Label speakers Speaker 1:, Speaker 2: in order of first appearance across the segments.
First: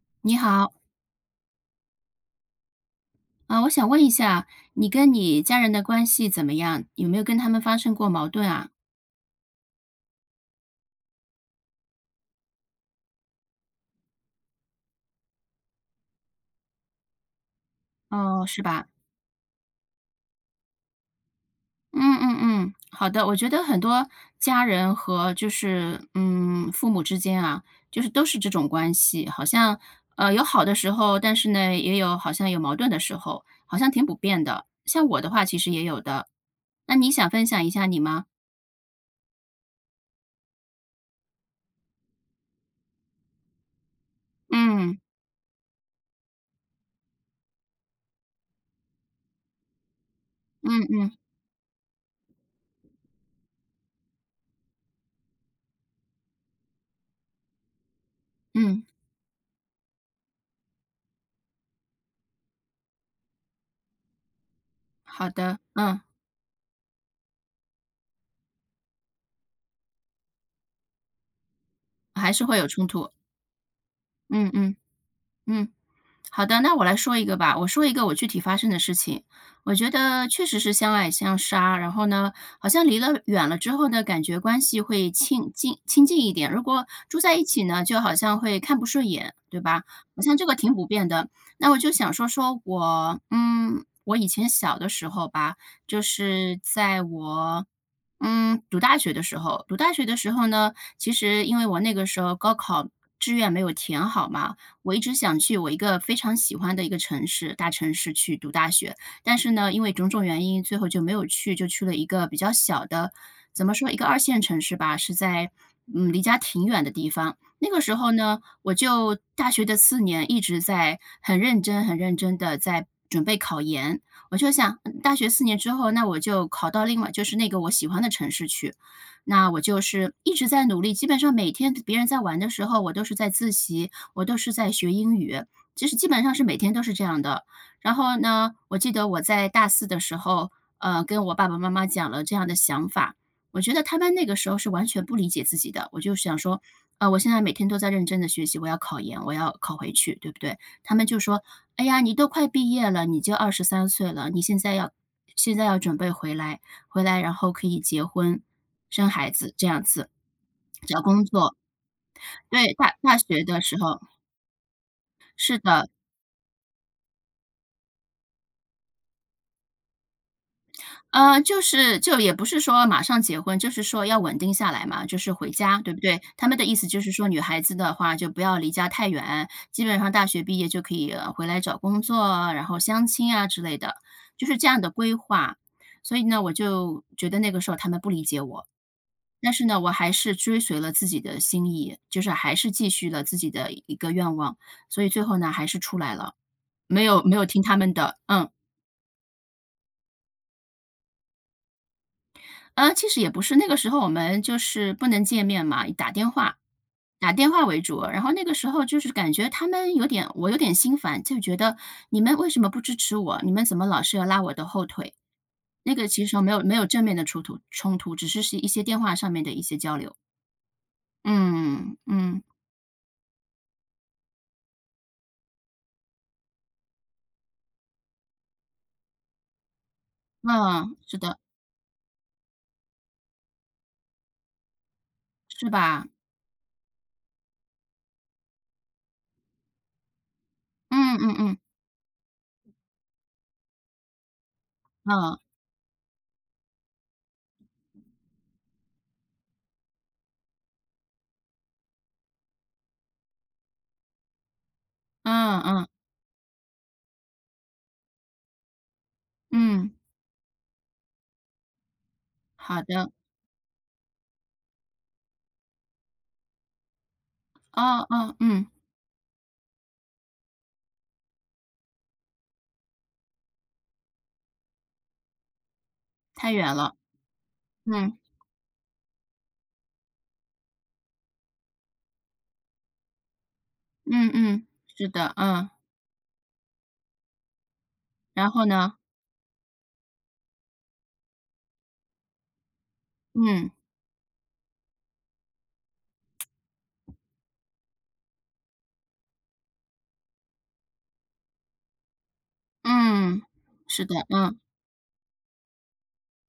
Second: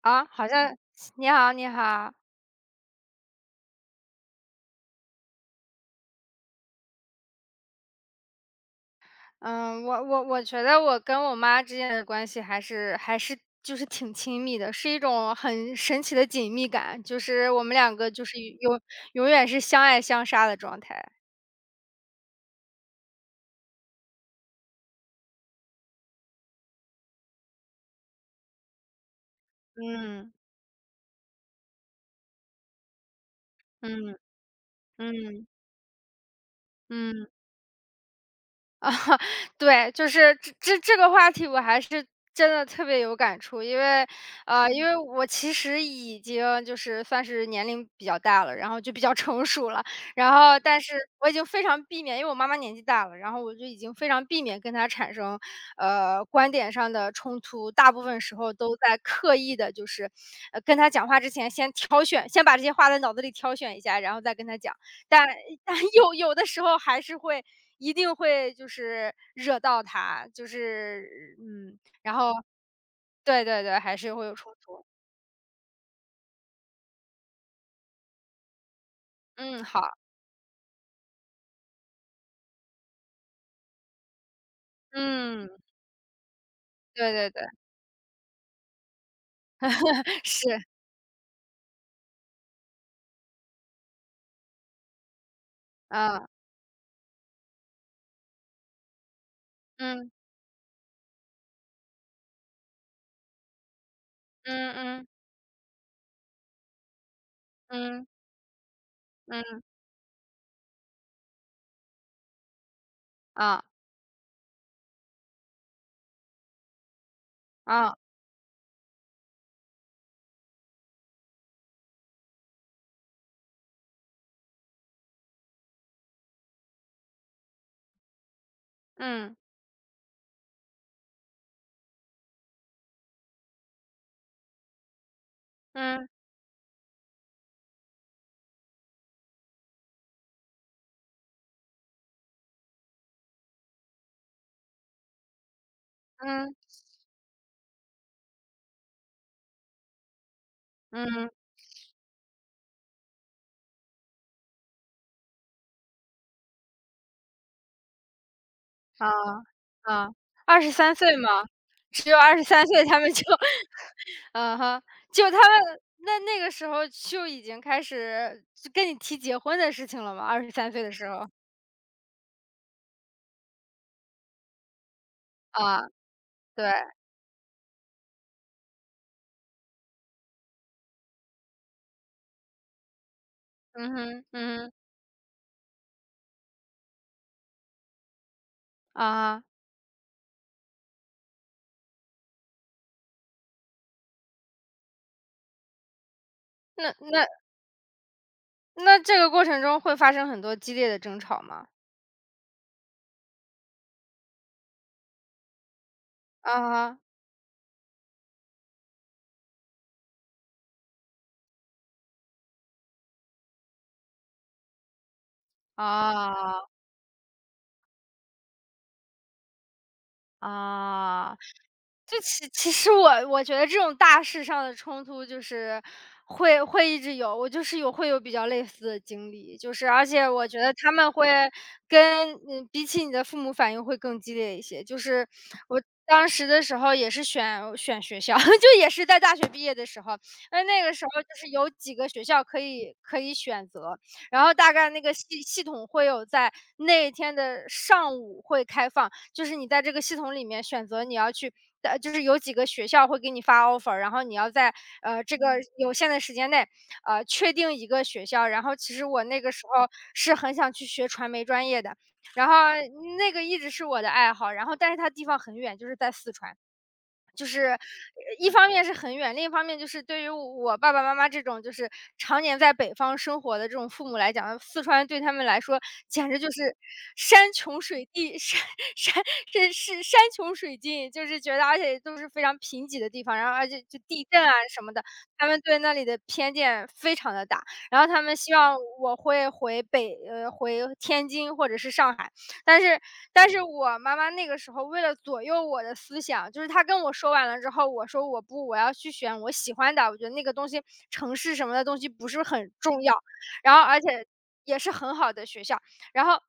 Speaker 1: 啊，
Speaker 2: 你
Speaker 1: 好
Speaker 2: 好，
Speaker 1: 像你好，你好。
Speaker 2: 我想问一下，你跟你家人的关系怎么样？有没有跟他们发生过矛盾啊？
Speaker 1: 嗯，我觉得我跟我妈之间的关系还是就是挺亲密的，是一种很神奇的紧密感，就是我们两个就是
Speaker 2: 哦，是
Speaker 1: 永
Speaker 2: 吧？
Speaker 1: 永远是相爱相杀的状态。
Speaker 2: 嗯嗯嗯，好的。我觉得很多家人和父母之间啊，就是都是这种关系，好像
Speaker 1: 嗯
Speaker 2: 有好的时候，但是呢也有好像有矛盾的时候，好像挺普
Speaker 1: 嗯
Speaker 2: 遍的。像我的话，
Speaker 1: 嗯
Speaker 2: 其实也有的。那你
Speaker 1: 嗯。
Speaker 2: 想分享一下你吗？
Speaker 1: 对，就是这个话题我还是真的特别有感触，因为
Speaker 2: 嗯
Speaker 1: 我其实已经就是算是年龄比较大了，然后就比较 成熟了，然后但
Speaker 2: 嗯
Speaker 1: 是
Speaker 2: 嗯
Speaker 1: 我已经非常避免，因为我妈妈年纪大了，然后我就已经非常避免跟她产生，观点上的冲突，大部分时候都
Speaker 2: 嗯，
Speaker 1: 在刻意的，就是，跟她讲话之前先挑选，先把这些话在脑子里挑选一下，然后再跟她讲。但
Speaker 2: 好的，
Speaker 1: 但
Speaker 2: 嗯，
Speaker 1: 有的时候还是会一定会惹到他，就是然
Speaker 2: 还
Speaker 1: 后
Speaker 2: 是会有冲突。
Speaker 1: 对对对，还是会有
Speaker 2: 嗯
Speaker 1: 冲
Speaker 2: 嗯
Speaker 1: 突。
Speaker 2: 嗯。好的，那我来说一个吧。我说一个我具体发生的事情，
Speaker 1: 嗯，
Speaker 2: 我
Speaker 1: 好，
Speaker 2: 觉得确实是相爱相杀，然后呢，好像离了远了之后呢，感觉关系会
Speaker 1: 嗯，
Speaker 2: 亲近亲近一点。如果
Speaker 1: 对
Speaker 2: 住
Speaker 1: 对
Speaker 2: 在
Speaker 1: 对，
Speaker 2: 一起呢，就好像会看不顺眼，对吧？好 像这个
Speaker 1: 是，
Speaker 2: 挺普遍的。那我就想说说我，嗯，我以前小的时候吧，就
Speaker 1: 嗯，
Speaker 2: 是在我。嗯，读大学
Speaker 1: 嗯，
Speaker 2: 的时候呢，其实因为我那个时候高考志愿没有填好嘛，
Speaker 1: 嗯
Speaker 2: 我一
Speaker 1: 嗯
Speaker 2: 直想去我一个非常喜欢的一个城市大城
Speaker 1: 嗯
Speaker 2: 市去读大学，但是
Speaker 1: 嗯，
Speaker 2: 呢，因为种种原因，最后就没有去，就去了一个比较小的，
Speaker 1: 啊
Speaker 2: 怎么说，一个二线城市吧，是在，嗯，离家挺远的地方。那个时
Speaker 1: 啊，
Speaker 2: 候呢，我就大学的四年一直在很认真、很认真的在准备考研。我就想，嗯大学四年之后，那我就考到另外就是那个我喜欢的城市去。
Speaker 1: 嗯
Speaker 2: 那我就是一直在努力，基本上每天别人在玩的时候，我都是在自习，我都是在学英语，就是基
Speaker 1: 嗯
Speaker 2: 本上是每天都是这样的。然后呢，我记得我在大四的时候，跟我爸爸妈妈讲了这样的想法，我觉得他们那个时候是完全不理解自己的。我就想
Speaker 1: 嗯
Speaker 2: 说，我现在每天都在认真的学习，我要考研，我要考回去，对不对？他们就
Speaker 1: 嗯，
Speaker 2: 说：“哎呀，你都快毕业了，你就23岁了，你现在要准备回来，回来然后可以结婚、生
Speaker 1: 啊
Speaker 2: 孩子这样
Speaker 1: 啊
Speaker 2: 子，
Speaker 1: 二十三
Speaker 2: 找
Speaker 1: 岁
Speaker 2: 工
Speaker 1: 嘛，
Speaker 2: 作。”
Speaker 1: 只有二十三
Speaker 2: 对，
Speaker 1: 岁他们
Speaker 2: 大
Speaker 1: 就
Speaker 2: 学的时候
Speaker 1: 嗯哼，就他
Speaker 2: 是
Speaker 1: 们
Speaker 2: 的。
Speaker 1: 那个时候就已经开始就跟你提结婚的事情了吗二十三岁的时候？
Speaker 2: 就是就也不是说马上结婚，就是说要稳定下来嘛，就是回家，
Speaker 1: 啊，
Speaker 2: 对不对？他们
Speaker 1: 对，
Speaker 2: 的意思就是说，女孩子的话就不要离家太远，基本上大学毕业就可以回来找工作啊，然后相亲啊之类
Speaker 1: 嗯
Speaker 2: 的，
Speaker 1: 哼，
Speaker 2: 就是
Speaker 1: 嗯
Speaker 2: 这
Speaker 1: 哼，
Speaker 2: 样的规划。所以呢，我就觉得那个时候他们不理解我，
Speaker 1: 啊
Speaker 2: 但是呢，我还是追随了自己的心意，就是还是继续了自己的一个愿望，所以最后呢，还是出来了，
Speaker 1: 那
Speaker 2: 没有
Speaker 1: 那
Speaker 2: 没有听他们的，嗯。
Speaker 1: 那这个过程中会发生很多激烈的争吵吗？
Speaker 2: 其实也不是，那个时候我们就是不能见面嘛，以打电话
Speaker 1: 啊哈，
Speaker 2: 打电话为主。然后那个时候就是感觉他们我有点心烦，就觉得你们为什么不支持我？你们怎么老是要拉我的后腿？那个其实没有
Speaker 1: 啊，
Speaker 2: 没有正面的冲突，只是是一些电话上面的一些交流。
Speaker 1: 啊。
Speaker 2: 嗯，
Speaker 1: 就
Speaker 2: 嗯，
Speaker 1: 其实我觉得这种大事上的冲突就是会一直有，我就是会有比较类似的经历，就是而且我觉得他
Speaker 2: 嗯，
Speaker 1: 们
Speaker 2: 是
Speaker 1: 会
Speaker 2: 的，
Speaker 1: 跟比起你的父母反应会更激烈一些。就是
Speaker 2: 是
Speaker 1: 我
Speaker 2: 吧？
Speaker 1: 当时的时候也是选学校，就也是在大学毕业的时候，那个
Speaker 2: 嗯
Speaker 1: 时候就
Speaker 2: 嗯
Speaker 1: 是
Speaker 2: 嗯，
Speaker 1: 有几个学校可以选择，然后大概那个
Speaker 2: 嗯，
Speaker 1: 系统会有在那一天的上午会开放。就是你在这个系统里面选择你要去就是有几个学校会给你发 offer，然后你要在这个
Speaker 2: 嗯嗯，
Speaker 1: 有限的时间内确定一个学校。然后其实我那个时候
Speaker 2: 嗯，
Speaker 1: 是很想去学传媒专业的，然后
Speaker 2: 好的，
Speaker 1: 那个一直是我的爱好，然后但是它地方很远，就是在四川。就是
Speaker 2: 哦哦，
Speaker 1: 一
Speaker 2: 嗯，
Speaker 1: 方面是很远，另一方面就是对于我爸爸妈妈这种就是常年在北方生活的这种父母来讲，四川对他们来说简直就
Speaker 2: 太远
Speaker 1: 是
Speaker 2: 了，
Speaker 1: 山穷水
Speaker 2: 嗯，
Speaker 1: 尽，山这是山穷水尽，就是觉得而且都是非常贫瘠的地方，然后而且就地
Speaker 2: 嗯
Speaker 1: 震啊
Speaker 2: 嗯，
Speaker 1: 什么的，
Speaker 2: 是的，
Speaker 1: 他们
Speaker 2: 嗯，
Speaker 1: 对那里的偏见非常的大，然后他们
Speaker 2: 然
Speaker 1: 希
Speaker 2: 后
Speaker 1: 望
Speaker 2: 呢？
Speaker 1: 我会回天津或者是上海。但是但是
Speaker 2: 嗯，
Speaker 1: 我妈妈那个时候为了左右我的思想，就是她跟我说完了之后，我说我不，我要去选我喜欢的，我觉得那个东西城市什么的东西不是很重要，
Speaker 2: 嗯，
Speaker 1: 然后而
Speaker 2: 是的，
Speaker 1: 且
Speaker 2: 嗯，
Speaker 1: 也是很好的学校，然后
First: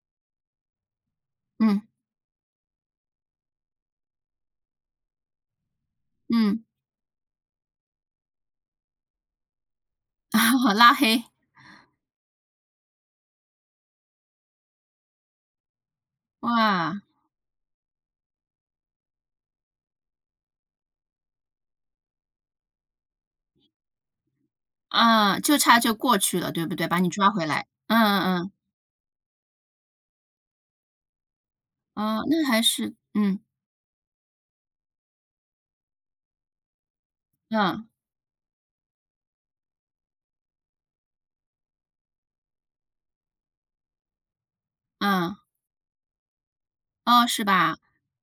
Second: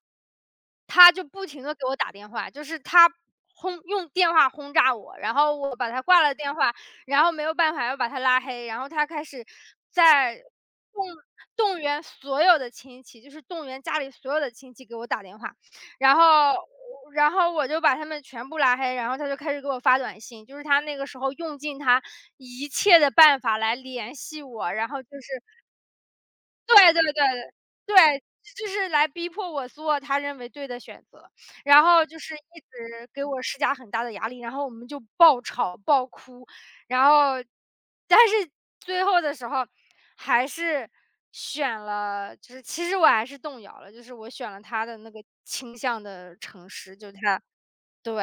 Speaker 1: 他就不停的
Speaker 2: 嗯，
Speaker 1: 给我打电话，就是他用电话轰炸我，然后我把他挂了电
Speaker 2: 嗯，
Speaker 1: 话，然后没有办法又把他拉黑，然后他开始在
Speaker 2: 拉
Speaker 1: 动
Speaker 2: 黑，
Speaker 1: 动员所有的亲戚，就是动员家里所有的亲戚给我打电话。然后
Speaker 2: 哇，
Speaker 1: 然后我就把他们全部拉黑，然后他就开始给我发短信，就是他那个时候用尽他一切的办法来联系我，然后就
Speaker 2: 啊，
Speaker 1: 是
Speaker 2: 就差就过去了，对不对？
Speaker 1: 对
Speaker 2: 把
Speaker 1: 对
Speaker 2: 你
Speaker 1: 对
Speaker 2: 抓回来，嗯
Speaker 1: 对，
Speaker 2: 嗯
Speaker 1: 就是来逼迫我做他认为对的选择，然后
Speaker 2: 嗯，
Speaker 1: 就
Speaker 2: 哦，
Speaker 1: 是
Speaker 2: 那
Speaker 1: 一
Speaker 2: 还是
Speaker 1: 直给
Speaker 2: 嗯，
Speaker 1: 我施加很大的压力，然后我们就爆吵爆哭，然后
Speaker 2: 嗯，
Speaker 1: 但是最后的时候还是选了，就是其实我还是动摇了，就是我选了他的那个
Speaker 2: 嗯，
Speaker 1: 倾向的城市，就
Speaker 2: 哦，
Speaker 1: 他
Speaker 2: 是吧？
Speaker 1: 对。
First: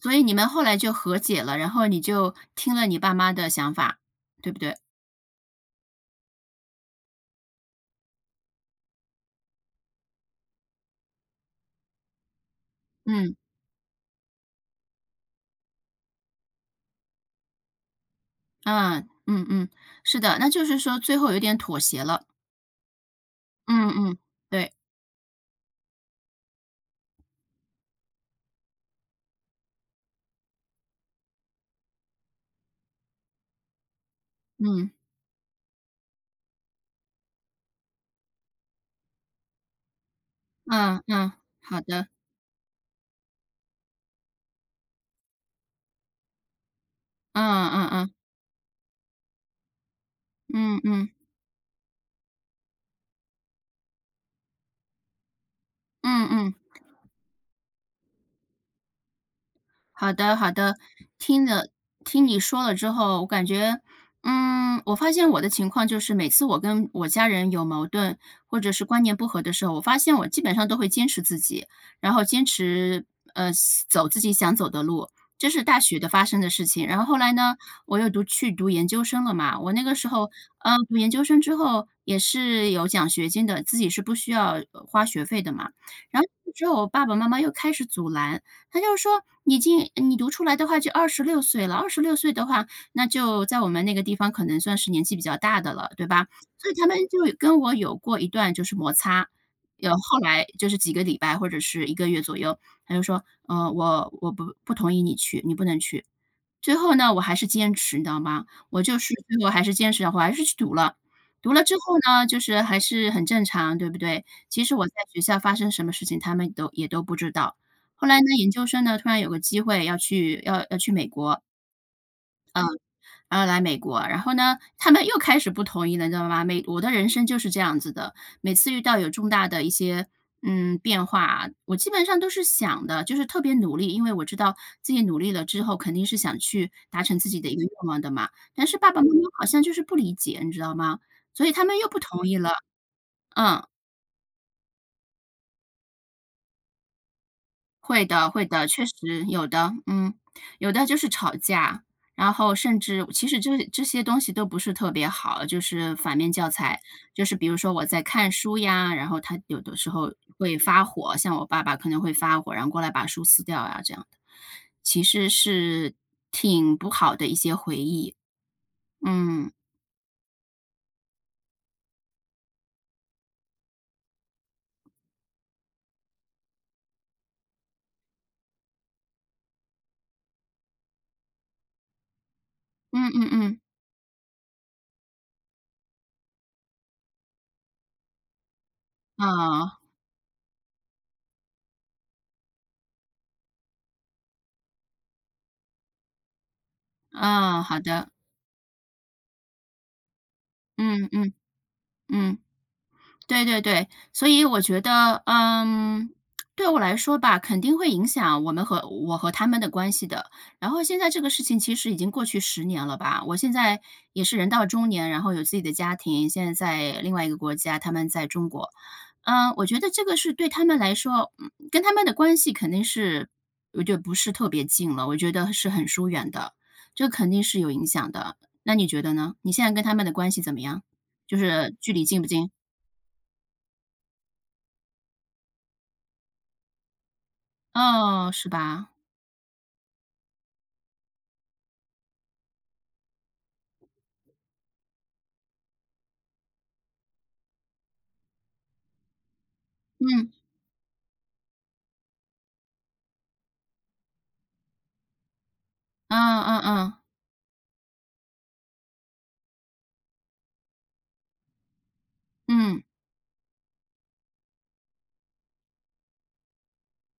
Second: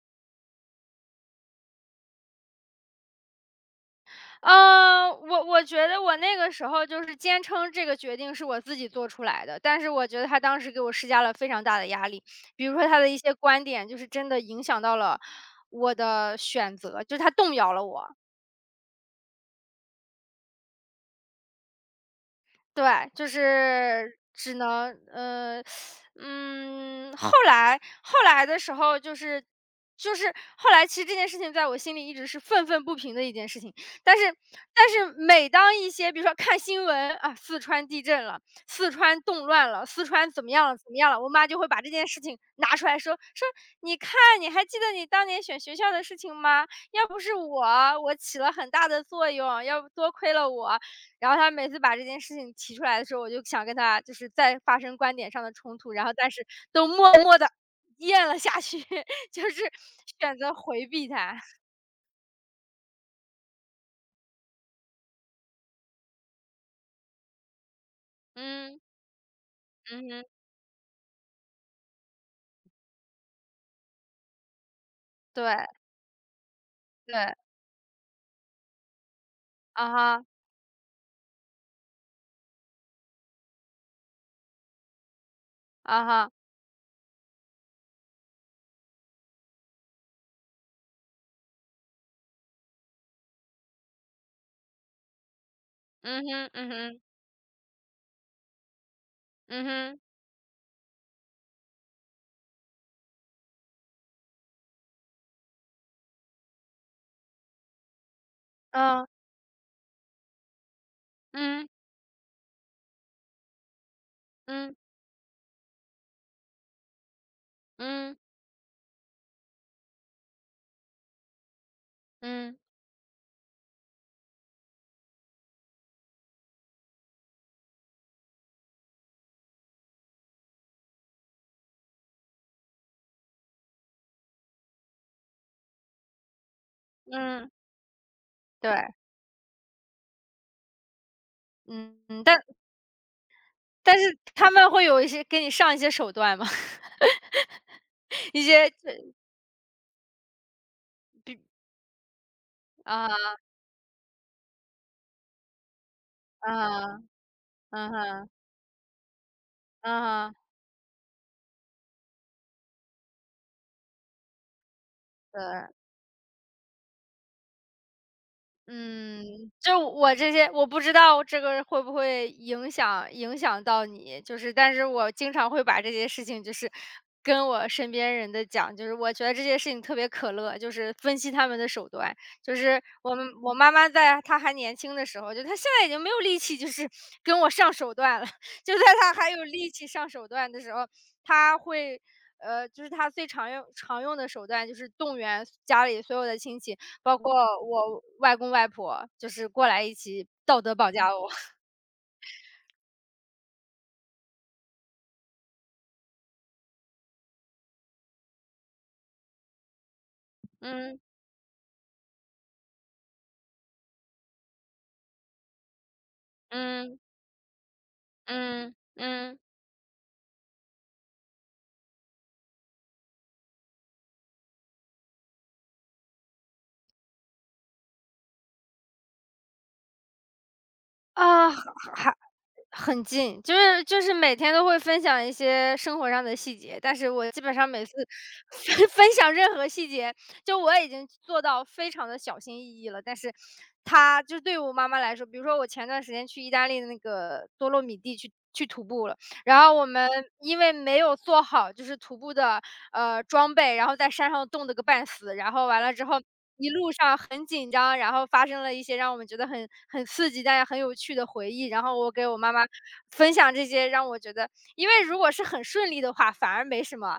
Speaker 2: 所以你们后来就和解了，然后你就听了你爸妈的想法，对不对？
Speaker 1: 我觉得我那个时候就是坚称这个决定是我自己做出来的，但是我觉得他当时给我施加了非常大的压力。比如说他的一些
Speaker 2: 嗯，
Speaker 1: 观点，就是真的影响到了我的选择，就是他动摇了我。
Speaker 2: 嗯，嗯嗯，是的，那就是说最后有点妥协了，
Speaker 1: 对，就
Speaker 2: 嗯
Speaker 1: 是
Speaker 2: 嗯，
Speaker 1: 只
Speaker 2: 对，
Speaker 1: 能呃，嗯，后来的时候就是后来其实这件事情在我心里一直是愤愤不平的一件事情，但是但
Speaker 2: 嗯，
Speaker 1: 是每当一些比如说看新闻啊，四川地震了，四川动乱了，四川怎么样了怎么
Speaker 2: 嗯
Speaker 1: 样了，我
Speaker 2: 嗯，
Speaker 1: 妈就会把
Speaker 2: 好
Speaker 1: 这件
Speaker 2: 的，
Speaker 1: 事情拿出来说说，你看你还记得你当年选学校的事情吗？要不是
Speaker 2: 嗯
Speaker 1: 我，
Speaker 2: 嗯嗯，
Speaker 1: 我起了很大的作用，要不多亏了
Speaker 2: 嗯
Speaker 1: 我，
Speaker 2: 嗯，
Speaker 1: 然后他每次把这件事情提出来的时候，我就想跟他就是再发生观点上的冲突，然后
Speaker 2: 嗯
Speaker 1: 但是
Speaker 2: 嗯。
Speaker 1: 都默默咽了下去，就是
Speaker 2: 好的，
Speaker 1: 选
Speaker 2: 好
Speaker 1: 择
Speaker 2: 的，
Speaker 1: 回避他。
Speaker 2: 听了听你说了之后，我感觉，嗯，我发现我的情况就是，每次我跟我家人有矛盾或者
Speaker 1: 嗯，
Speaker 2: 是观念不合的时候，我发
Speaker 1: 嗯
Speaker 2: 现
Speaker 1: 哼，
Speaker 2: 我基本上都会坚持自己，然后坚持呃走自己想走的路。
Speaker 1: 对，
Speaker 2: 这是大学的发生的事情，然后后来
Speaker 1: 对，
Speaker 2: 呢，我又去读研究生了嘛。我那
Speaker 1: 啊
Speaker 2: 个时
Speaker 1: 哈，
Speaker 2: 候，读研究生之后也是有奖学金的，自己是不需要花学费的嘛。
Speaker 1: 啊
Speaker 2: 然后
Speaker 1: 哈，
Speaker 2: 之后，我爸爸妈妈又开始阻拦，他就是说你读出来的话就二十六岁了二十六岁的话，那就在我们那个地方可能算是年纪比较大的了，对
Speaker 1: 嗯
Speaker 2: 吧？
Speaker 1: 哼，嗯
Speaker 2: 所以他们
Speaker 1: 哼，
Speaker 2: 就跟我有过一段就是摩擦，
Speaker 1: 嗯
Speaker 2: 有
Speaker 1: 哼，
Speaker 2: 后来就是几个礼拜或者是一个月左右，他就说：我不同意你去，你不能去。”最后呢，我还是坚持，你知道吗？我就
Speaker 1: 嗯，
Speaker 2: 是最后还是坚持了，我还是去读了。读了之后呢，就是还是很正常，对不对？其
Speaker 1: 嗯，
Speaker 2: 实
Speaker 1: 嗯，
Speaker 2: 我在学校发生什么事情，他们都也都不知道。后
Speaker 1: 嗯，
Speaker 2: 来呢，研究生呢，突然有个机会要去美国，
Speaker 1: 嗯，
Speaker 2: 啊，来美国啊，然后呢，他们又开始不同意了，你知道吗？我的人生就是这样子的，每次遇到有重大的一些，嗯，变化啊，我基本上都是想的，就是特别努力，因为我知道自己努力了之后，肯定是想去达成自己的
Speaker 1: 嗯，
Speaker 2: 一个愿望的嘛。但
Speaker 1: 对，
Speaker 2: 是爸爸妈妈好像就是不理解，你知道吗？所以他们又
Speaker 1: 嗯，
Speaker 2: 不
Speaker 1: 嗯，
Speaker 2: 同意
Speaker 1: 但
Speaker 2: 了，嗯。
Speaker 1: 但是他们会有一些给你上一些手段嘛，
Speaker 2: 会的
Speaker 1: 一
Speaker 2: 会的，
Speaker 1: 些
Speaker 2: 确实有的，嗯，有的就是吵
Speaker 1: 比
Speaker 2: 架，然后甚至其
Speaker 1: 啊，
Speaker 2: 实这些东西都不是特别好，就是反面教材。
Speaker 1: 啊，
Speaker 2: 就是比如说我
Speaker 1: 嗯
Speaker 2: 在
Speaker 1: 哼
Speaker 2: 看书呀，然后他有的
Speaker 1: 嗯
Speaker 2: 时
Speaker 1: 哼，
Speaker 2: 候
Speaker 1: 啊哈
Speaker 2: 会发火，像我爸爸可能会发火，然后过来把书撕掉呀这样的，其实
Speaker 1: 对。
Speaker 2: 是挺不好的一些回忆。
Speaker 1: 嗯，
Speaker 2: 嗯，
Speaker 1: 就我这些我不知道这个会不会影响到你，就是但是我经常会把这些事情就是跟我身边人的讲，就是我觉得这些事情特别可乐，就是分析他们的手段。就是
Speaker 2: 嗯嗯
Speaker 1: 我
Speaker 2: 嗯，
Speaker 1: 妈妈在她还年轻的时候，就她现在已经没有力气，就是 跟我上手段了。就在她还有力
Speaker 2: 啊
Speaker 1: 气上手段的时候，她会就是她最常用的手段就是动员家里所有的亲戚。包括
Speaker 2: 啊，好
Speaker 1: 我
Speaker 2: 的，
Speaker 1: 外公外婆，就是过来一起道德绑
Speaker 2: 嗯
Speaker 1: 架我。
Speaker 2: 嗯 嗯。对对对，所以我觉得，嗯，对我来说吧，肯定会影响我和他们的关系的。然后现
Speaker 1: 嗯
Speaker 2: 在这个事情其实已经过去10年了吧，我现在也是人到中年，然后有自己的家庭，现在
Speaker 1: 嗯
Speaker 2: 在另外一个国家，他们在中国。
Speaker 1: 嗯嗯，
Speaker 2: 嗯，我觉得这个是对他们来说，嗯，跟他们的关系肯定是我觉得不是特别近了，我觉得是很疏远的，这肯定是有影响的。那你觉得呢？你现在跟他们的关系怎么样？就
Speaker 1: 啊，
Speaker 2: 是
Speaker 1: 还
Speaker 2: 距离近不近？
Speaker 1: 很近，就是每天都会分享一些生活上的细节，但是我基本上每次
Speaker 2: 哦，是 吧？
Speaker 1: 分享任何细节，就我已经做到非常的小心翼翼了，但是对于我妈妈来说，比如说我前段时间去意大利的那个多洛米蒂去徒步了。然后我们
Speaker 2: 嗯，
Speaker 1: 因为没有做好就是徒步的装备，然后在山上冻得个半死，然后完了之
Speaker 2: 嗯
Speaker 1: 后
Speaker 2: 嗯
Speaker 1: 一
Speaker 2: 嗯，
Speaker 1: 路上很紧张，然后发生了一些让我们觉得很刺激但也很有趣的回忆。然后我给我妈妈
Speaker 2: 嗯，
Speaker 1: 分享这些，让我觉得，因为如果是很顺利的话，反而没什么，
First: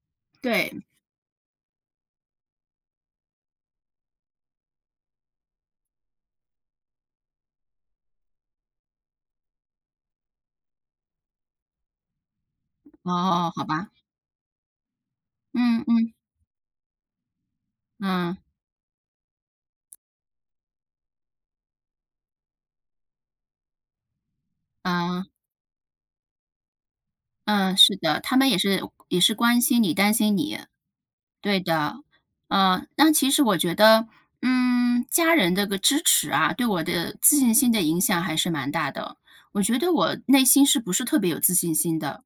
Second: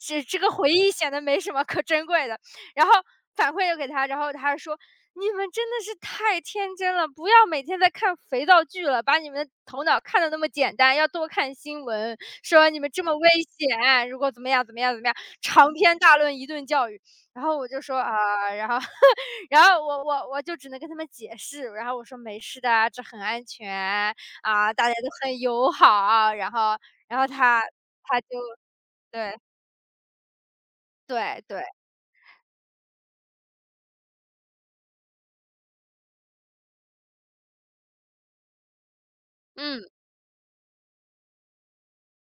Speaker 1: 这个回
Speaker 2: 对，
Speaker 1: 忆显得没什么可珍贵的。然后反馈又给她，然后她说你们真的是太天真了，不要每天在看肥皂剧了，把你们的头脑看得那么简单，要多看新闻，说你们这
Speaker 2: 哦，
Speaker 1: 么危
Speaker 2: 哦好吧，
Speaker 1: 险，如果怎么样怎么样怎么样，长
Speaker 2: 嗯
Speaker 1: 篇
Speaker 2: 嗯，
Speaker 1: 大论一顿教育。然后我就说
Speaker 2: 嗯，
Speaker 1: 啊，然后 然后我就只能跟他们解释，然后我说没事的啊，这很安全啊，大家都
Speaker 2: 嗯，
Speaker 1: 很友好，然后他
Speaker 2: 嗯，是的，
Speaker 1: 他就
Speaker 2: 他们也是也是
Speaker 1: 对
Speaker 2: 关心你、担心你。
Speaker 1: 对
Speaker 2: 对
Speaker 1: 对，
Speaker 2: 的，那其实我觉得，嗯，家人这个支持啊，对我的自信心的影响还是蛮大的。我觉
Speaker 1: 嗯
Speaker 2: 得我内心是不是特别有自信心的？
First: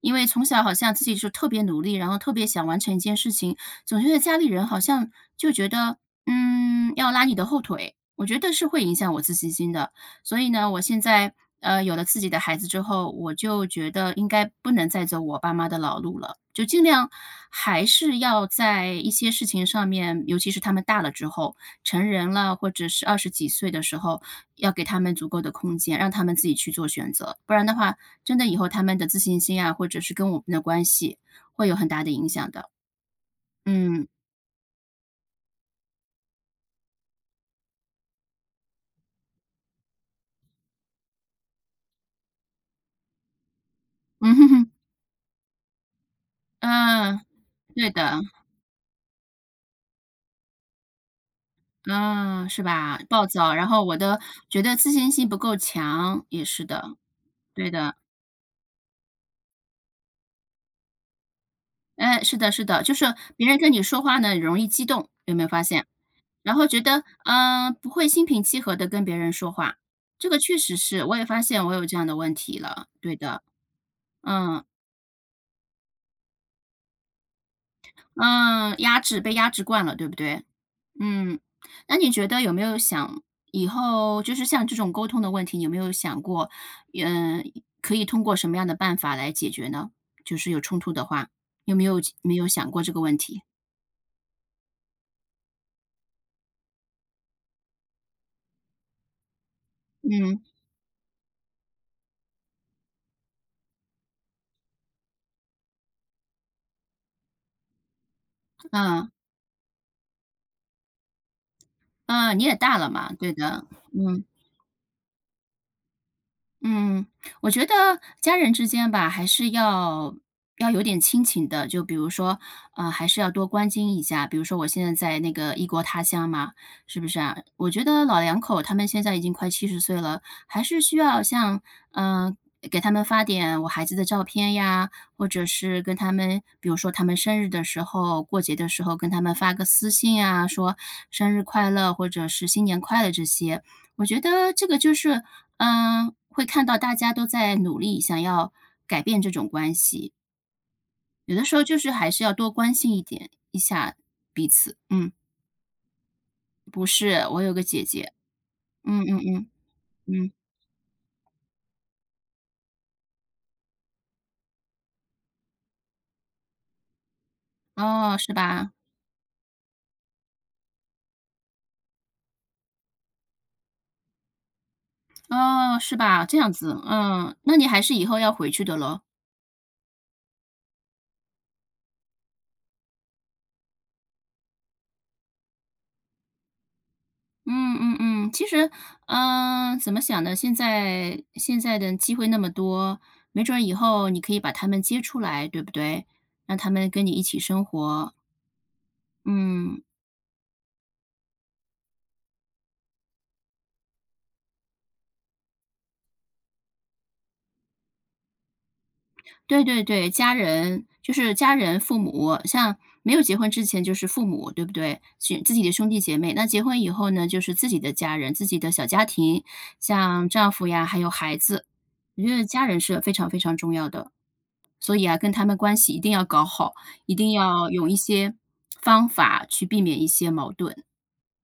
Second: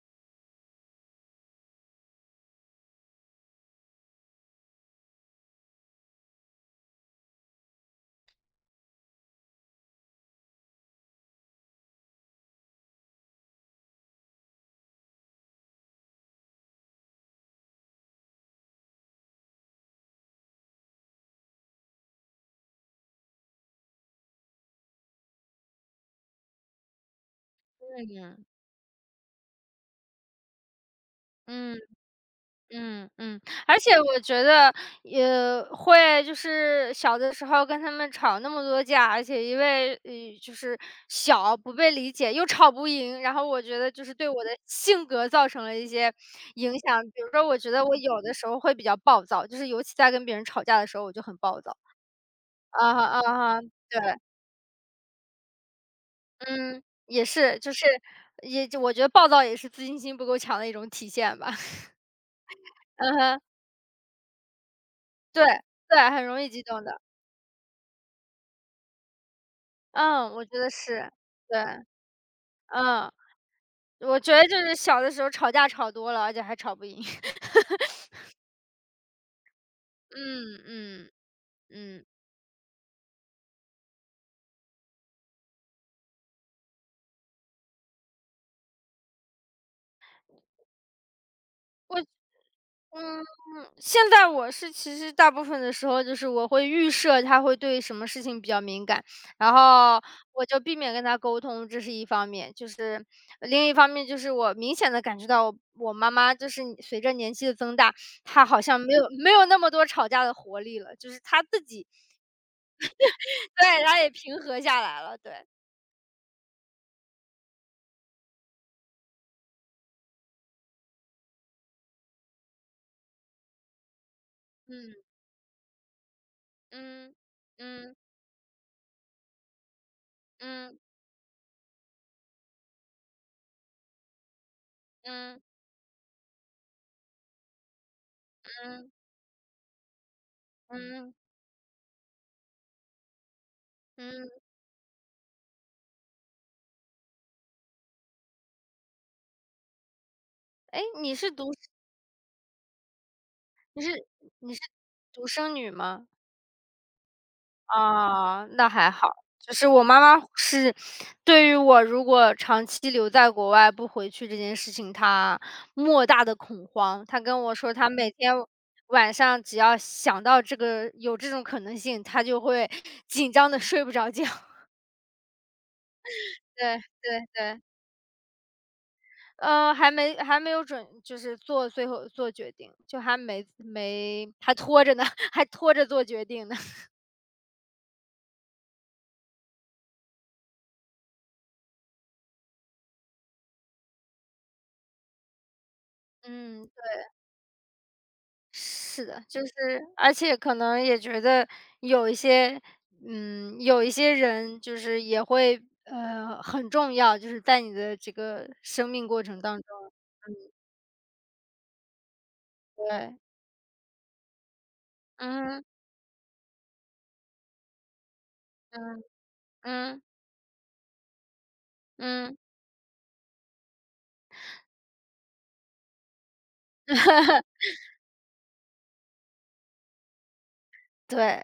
Speaker 2: 因为从小好像自己就特别努力，然后特别想完成一件事情，总觉得家里人好像就觉得，嗯，要拉你的后腿，我觉得是会影响我自信心的。所以呢，我现在，有了自己的孩子之后，我就觉得应该不能再走我爸妈的老路了，就尽量还是要在一些事情上面，尤其是他们大了之后，成人了，或者是20几岁的时候，要给他们足够的空间，让他们自己去做选择。不然的话，真的以后他们的自信心啊，或者是跟我们的关系，会有
Speaker 1: 嗯。
Speaker 2: 很大的影响的。
Speaker 1: 嗯嗯，而且
Speaker 2: 嗯，
Speaker 1: 我觉得也会就是小的时候跟他们吵那么多架，而且因为，就是小不被理解，又吵不赢，然后我觉得就是对我的
Speaker 2: 嗯
Speaker 1: 性格造成了一些 影响。
Speaker 2: 嗯，
Speaker 1: 比如说我觉得
Speaker 2: 对
Speaker 1: 我
Speaker 2: 的。
Speaker 1: 有的时候会比较暴躁，就是尤其在跟别人吵架的时候，我就很暴躁。
Speaker 2: 嗯，是
Speaker 1: 啊
Speaker 2: 吧？
Speaker 1: 哈啊
Speaker 2: 暴躁，
Speaker 1: 哈，
Speaker 2: 然后
Speaker 1: 对，
Speaker 2: 觉得自信心不够强，也是
Speaker 1: 嗯，
Speaker 2: 的，
Speaker 1: 也是，
Speaker 2: 对
Speaker 1: 就是
Speaker 2: 的。
Speaker 1: 也就我觉得暴躁也是自信心不够强的一种体现吧。
Speaker 2: 哎，是的是的，就是
Speaker 1: 嗯哼，
Speaker 2: 别人跟你说话呢，容易激动，有没
Speaker 1: 对，
Speaker 2: 有发现？
Speaker 1: 对，很容易
Speaker 2: 然
Speaker 1: 激
Speaker 2: 后觉
Speaker 1: 动的。
Speaker 2: 得，嗯，不会心平气和的跟别人说话，这
Speaker 1: 嗯，
Speaker 2: 个
Speaker 1: 我
Speaker 2: 确
Speaker 1: 觉得
Speaker 2: 实是，
Speaker 1: 是，
Speaker 2: 我也发
Speaker 1: 对，
Speaker 2: 现我有这样的问题了，
Speaker 1: 嗯，
Speaker 2: 对的。
Speaker 1: 我觉得就
Speaker 2: 嗯，
Speaker 1: 是小的时候吵架吵多了，而且还吵不赢。
Speaker 2: 嗯，压制，被压制惯了，对不对？
Speaker 1: 嗯嗯
Speaker 2: 嗯，那
Speaker 1: 嗯
Speaker 2: 你觉得有没有想以后就是像这种沟通的问题，你有没有想过，嗯，可以通过什么样的办法来解决呢？就是有冲突的话，有没有没有想过这个问
Speaker 1: 嗯，
Speaker 2: 题？
Speaker 1: 现在我是其实大部分的时候，就是我会预设他会对什么事情比较敏感，然后
Speaker 2: 嗯，
Speaker 1: 我就避免跟他沟通，这是一方面。就是另一方面，就是我明显的感觉到我妈妈就是随着年纪的增大，她好像没有
Speaker 2: 啊，
Speaker 1: 没有那么多吵架的活力了，就是她自己
Speaker 2: 啊，你也大了嘛，对 的，
Speaker 1: 对，她也
Speaker 2: 嗯。
Speaker 1: 平和下来了，对，
Speaker 2: 嗯，我觉得家人之间吧，还是要要有点亲情的。就比如说，还是要多关心一下。比如说，我现在
Speaker 1: 嗯。
Speaker 2: 在那个异国他乡嘛，是不
Speaker 1: 嗯，
Speaker 2: 是啊？我觉
Speaker 1: 嗯，
Speaker 2: 得老两口他们现在已经快70岁了，还
Speaker 1: 嗯，
Speaker 2: 是需要像，嗯、给他们发点我孩子的照片呀，或
Speaker 1: 嗯，
Speaker 2: 者是跟他们，比如说他们生日的时候、过节的时
Speaker 1: 嗯，
Speaker 2: 候，跟他们发个私信啊，说
Speaker 1: 嗯，
Speaker 2: 生日快乐或者是新年快乐这些。我觉
Speaker 1: 嗯，
Speaker 2: 得这个就是嗯，会看到大家都在努力想要改变这种关系，
Speaker 1: 哎，
Speaker 2: 有的时候就是还是要多关心一点一
Speaker 1: 你
Speaker 2: 下
Speaker 1: 是
Speaker 2: 彼
Speaker 1: 你是
Speaker 2: 此。嗯，
Speaker 1: 独生女吗？
Speaker 2: 不是，我有个姐姐，
Speaker 1: 啊，那还
Speaker 2: 嗯
Speaker 1: 好。
Speaker 2: 嗯嗯
Speaker 1: 就是我妈妈
Speaker 2: 嗯，
Speaker 1: 是对于我如果长期留在国外不回去这件事情，她莫大的恐慌。她跟我说她每
Speaker 2: 哦，是
Speaker 1: 天
Speaker 2: 吧？
Speaker 1: 晚上只要想到这个有这种可能性，她就会紧张的睡不着觉。
Speaker 2: 哦，是吧？这样
Speaker 1: 对，
Speaker 2: 子，
Speaker 1: 对，
Speaker 2: 嗯，那
Speaker 1: 对。
Speaker 2: 你还是以后要回去的咯。
Speaker 1: 还没有准就是做最后做决定，就还没没还拖着呢，还拖着做决定呢。
Speaker 2: 嗯嗯嗯，其实，嗯，怎么想呢？现在的机会那么多，没准儿以后你可以把他们接出来，对不对？让
Speaker 1: 嗯，
Speaker 2: 他们跟你一起生活，
Speaker 1: 是的，就是
Speaker 2: 嗯。
Speaker 1: 而且可能也觉得有一些有一些人就是也会很重要，就是在你的这个生命过程当
Speaker 2: 对对
Speaker 1: 中，
Speaker 2: 对，家人就是家人、父母，像没
Speaker 1: 对，
Speaker 2: 有结婚之前就是父母，对不对？是自己
Speaker 1: 嗯，
Speaker 2: 的兄弟姐妹。那结婚以后呢，就是自己的家人、自己的小
Speaker 1: 嗯，
Speaker 2: 家庭，
Speaker 1: 嗯，
Speaker 2: 像丈夫呀，还有孩子。我觉
Speaker 1: 嗯，
Speaker 2: 得家人是非常非常重要的，所以啊，跟他们关系一定要搞好，一定 要用一些方法去避免一些矛盾。
Speaker 1: 对。